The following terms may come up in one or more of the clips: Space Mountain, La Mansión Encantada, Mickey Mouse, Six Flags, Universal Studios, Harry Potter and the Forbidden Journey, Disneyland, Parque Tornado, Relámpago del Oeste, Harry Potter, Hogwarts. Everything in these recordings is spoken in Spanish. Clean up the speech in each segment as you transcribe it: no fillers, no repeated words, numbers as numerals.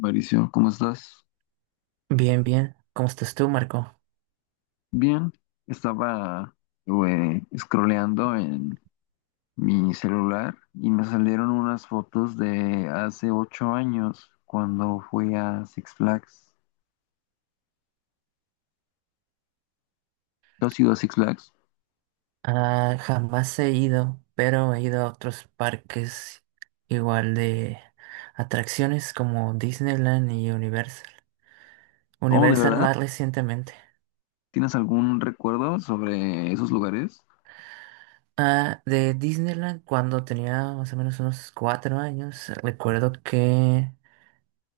Mauricio, ¿cómo estás? Bien, bien. ¿Cómo estás tú, Marco? Bien, estaba scrolleando en mi celular y me salieron unas fotos de hace 8 años cuando fui a Six Flags. ¿Tú has ido a Six Flags? Ah, jamás he ido, pero he ido a otros parques igual de atracciones como Disneyland y Universal. Oh, ¿de Universal verdad? más recientemente. ¿Tienes algún recuerdo sobre esos lugares? Ah, de Disneyland cuando tenía más o menos unos cuatro años, recuerdo que,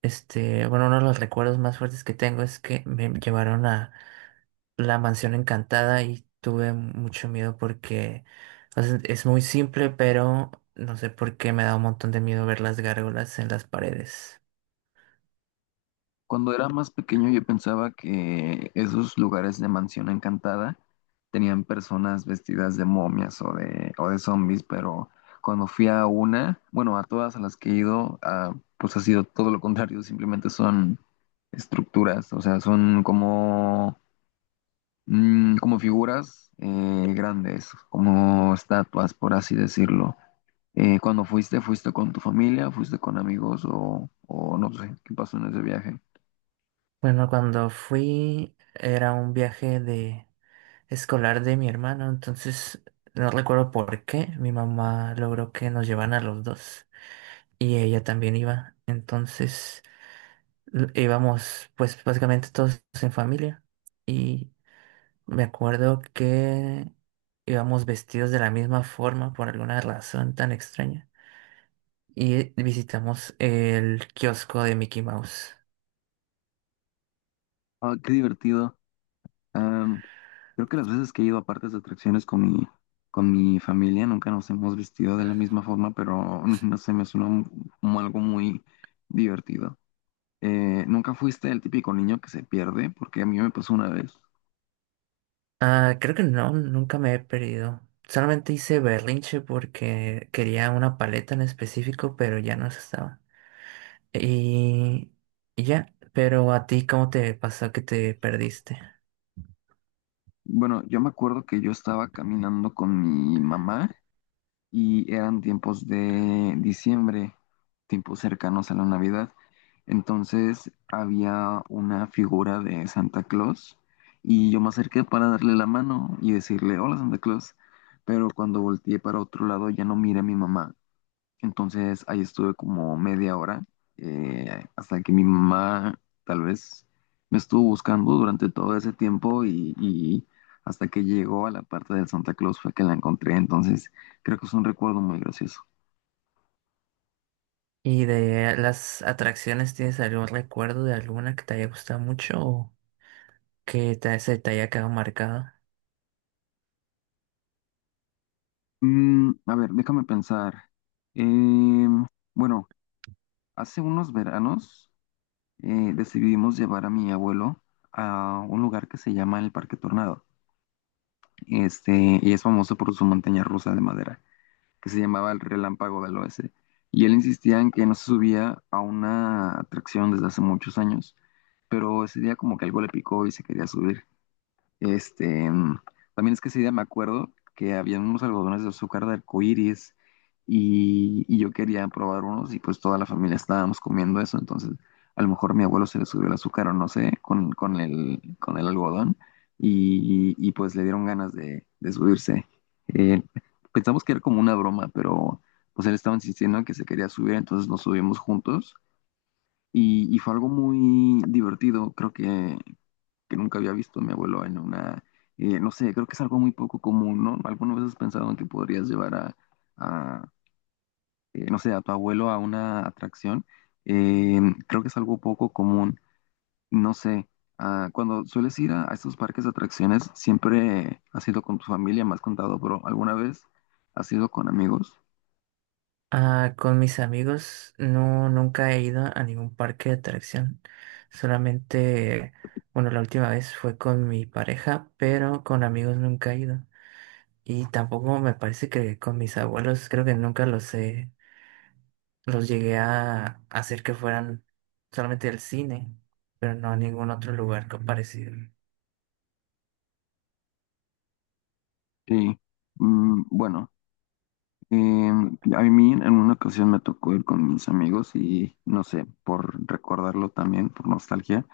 bueno, uno de los recuerdos más fuertes que tengo es que me llevaron a La Mansión Encantada y tuve mucho miedo porque, o sea, es muy simple, pero no sé por qué me da un montón de miedo ver las gárgolas en las paredes. Cuando era más pequeño yo pensaba que esos lugares de mansión encantada tenían personas vestidas de momias o de zombies, pero cuando fui a una, bueno, a todas a las que he ido, ah, pues ha sido todo lo contrario, simplemente son estructuras, o sea, son como como figuras grandes, como estatuas, por así decirlo. Cuando fuiste, ¿fuiste con tu familia? ¿Fuiste con amigos? O no sé, ¿qué pasó en ese viaje? Bueno, cuando fui era un viaje de escolar de mi hermano, entonces no recuerdo por qué mi mamá logró que nos llevaran a los dos y ella también iba. Entonces íbamos pues básicamente todos en familia. Y Me acuerdo que íbamos vestidos de la misma forma por alguna razón tan extraña. Y visitamos el kiosco de Mickey Mouse. Ah, qué divertido. Am, Creo que las veces que he ido a partes de atracciones con mi familia nunca nos hemos vestido de la misma forma, pero no sé, como algo muy divertido. ¿Nunca fuiste el típico niño que se pierde? Porque a mí me pasó una vez. Ah, creo que no, nunca me he perdido. Solamente hice berrinche porque quería una paleta en específico, pero ya no se estaba. Y, y ya, pero a ti, ¿cómo te pasó que te perdiste? Bueno, yo me acuerdo que yo estaba caminando con mi mamá y eran tiempos de diciembre, tiempos cercanos a la Navidad. Entonces había una figura de Santa Claus y yo me acerqué para darle la mano y decirle, hola Santa Claus, pero cuando volteé para otro lado ya no miré a mi mamá, entonces ahí estuve como media hora hasta que mi mamá tal vez me estuvo buscando durante todo ese tiempo y hasta que llegó a la parte del Santa Claus fue que la encontré. Entonces creo que es un recuerdo muy gracioso. ¿Y de las atracciones tienes algún recuerdo de alguna que te haya gustado mucho o se te haya quedado marcado? Mm, a ver, déjame pensar. Em, bueno, hace unos veranos decidimos llevar a mi abuelo a un lugar que se llama el Parque Tornado. Y es famoso por su montaña rusa de madera, que se llamaba el Relámpago del Oeste. Y él insistía en que no se subía a una atracción desde hace muchos años, pero ese día como que algo le picó y se quería subir. Este, mm, También es que ese día me acuerdo que había unos algodones de azúcar de arcoíris y yo quería probar unos y pues toda la familia estábamos comiendo eso, entonces a lo mejor mi abuelo se le subió el azúcar o no sé, con el algodón y pues le dieron ganas de subirse. Eh, Pensamos que era como una broma, pero pues él estaba insistiendo en que se quería subir, entonces nos subimos juntos y fue algo muy divertido, creo que nunca había visto a mi abuelo en una, no sé, creo que es algo muy poco común, ¿no? ¿Alguna vez has pensado en que podrías llevar a, no sé, a tu abuelo a una atracción? Eh, Creo que es algo poco común, no sé. Ah, cuando sueles ir a estos parques de atracciones, siempre has ido con tu familia, me has contado, pero ¿alguna vez has ido con amigos? Ah, con mis amigos no, nunca he ido a ningún parque de atracción. Solamente, bueno, la última vez fue con mi pareja, pero con amigos nunca he ido. Y tampoco me parece que con mis abuelos, creo que nunca los llegué a hacer que fueran solamente al cine, pero no a ningún otro lugar parecido. Sí. Mm, bueno. A mí en una ocasión me tocó ir con mis amigos y no sé, por recordarlo también, por nostalgia,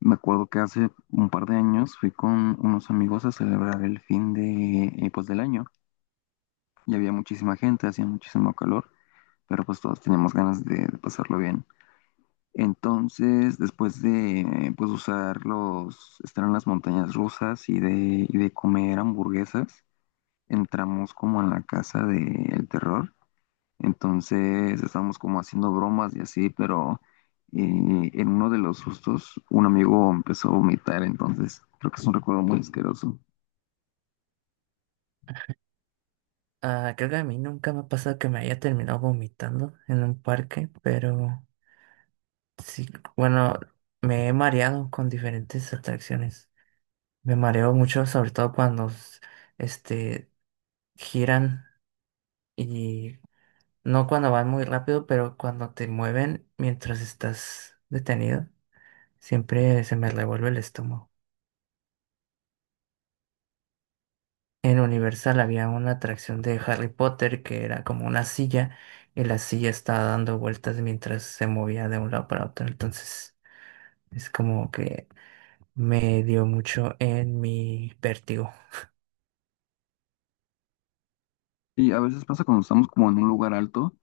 me acuerdo que hace un par de años fui con unos amigos a celebrar el fin de, pues, del año y había muchísima gente, hacía muchísimo calor, pero pues todos teníamos ganas de pasarlo bien. Entonces, después de estar en las montañas rusas y de comer hamburguesas, entramos como en la casa del terror. Entonces estábamos como haciendo bromas y así, pero en uno de los sustos un amigo empezó a vomitar, entonces creo que es un recuerdo muy asqueroso. Ah, creo que a mí nunca me ha pasado que me haya terminado vomitando en un parque, pero sí, bueno, me he mareado con diferentes atracciones. Me mareo mucho, sobre todo cuando este giran, y no cuando van muy rápido, pero cuando te mueven mientras estás detenido, siempre se me revuelve el estómago. En Universal había una atracción de Harry Potter que era como una silla y la silla estaba dando vueltas mientras se movía de un lado para otro. Entonces es como que me dio mucho en mi vértigo. Y a veces pasa cuando estamos como en un lugar alto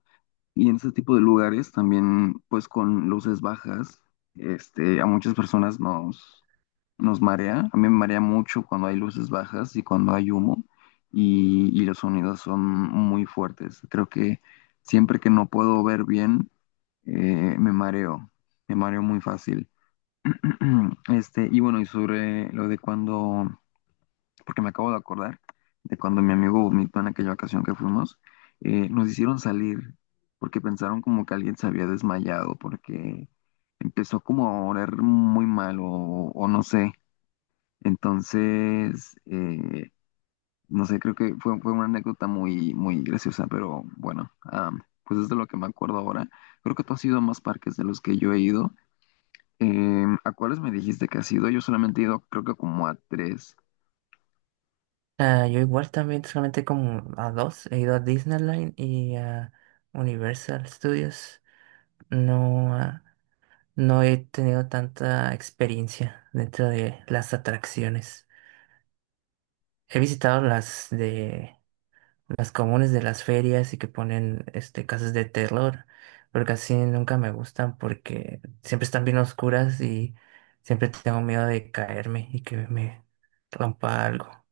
y en ese tipo de lugares también pues con luces bajas, a muchas nos marea. A mí me marea mucho cuando hay luces bajas y cuando hay humo y los sonidos son muy fuertes. Creo que siempre que no puedo ver bien, eh, me mareo, me mareo muy fácil. Y bueno, y sobre lo de porque me acabo de acordar de cuando mi amigo vomitó en aquella ocasión que fuimos, nos hicieron salir porque pensaron como que alguien se había desmayado, porque empezó como a oler muy mal o no sé. Entonces, no sé, fue una anécdota muy, muy graciosa, pero bueno, pues es de lo que me acuerdo ahora. Creo que tú has ido a más parques de los que yo he ido. ¿A cuáles me dijiste que has ido? Yo solamente he ido, creo que como a 3. Ah, yo igual también solamente como a dos. He ido a Disneyland y a Universal Studios. No, ah, no he tenido tanta experiencia dentro de las atracciones. He visitado las de las comunes de las ferias y que ponen este casas de terror, pero casi nunca me gustan porque siempre están bien oscuras y siempre tengo miedo de caerme y que me rompa algo.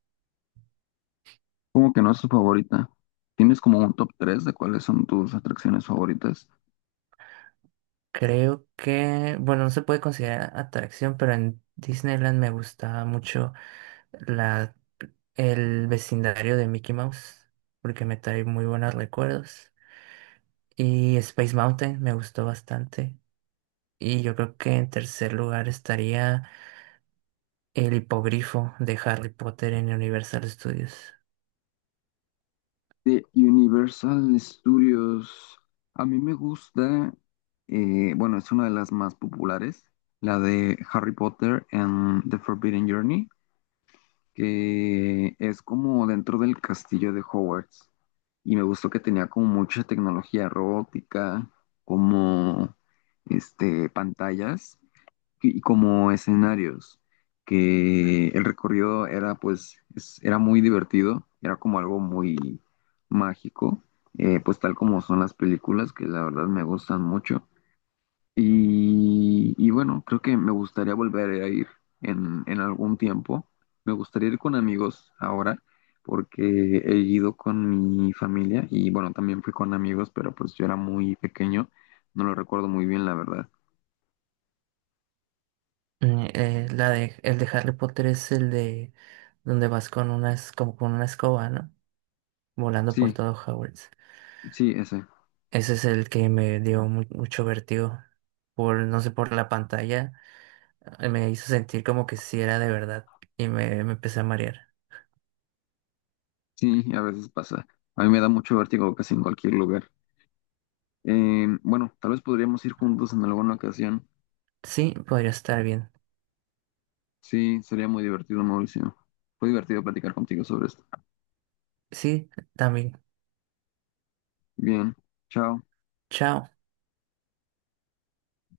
Como que no es tu favorita. ¿Tienes como un top 3 de cuáles son tus atracciones favoritas? Creo que, bueno, no se puede considerar atracción, pero en Disneyland me gustaba mucho la, el vecindario de Mickey Mouse, porque me trae muy buenos recuerdos. Y Space Mountain me gustó bastante. Y yo creo que en tercer lugar estaría el hipogrifo de Harry Potter en Universal Studios. De Universal Studios. A mí me gusta, bueno, es una de las más populares, la de Harry Potter and the Forbidden Journey, que es como dentro del castillo de Hogwarts. Y me gustó que tenía como mucha tecnología robótica, como pantallas y como escenarios, que el recorrido era era muy divertido, era como algo muy mágico, pues tal como son las películas, que la verdad me gustan mucho. Y bueno, creo que me gustaría volver a ir en algún tiempo. Me gustaría ir con amigos ahora, porque he ido con mi familia y bueno, también fui con amigos, pero pues yo era muy pequeño, no lo recuerdo muy bien, la verdad. La de, el de Harry Potter es el de donde vas con una, como con una escoba, ¿no? Volando por Sí, todo Hogwarts. sí, ese. Ese es el que me dio mucho vértigo. Por, no sé, por la pantalla. Me hizo sentir como que sí era de verdad. Y me empecé a marear. Sí, a veces pasa. A mí me da mucho vértigo casi en cualquier lugar. Bueno, tal vez podríamos ir juntos en alguna ocasión. Sí, podría estar bien. Sí, sería muy divertido, Mauricio. Fue divertido platicar contigo sobre esto. Sí, también. Bien, chao. Chao.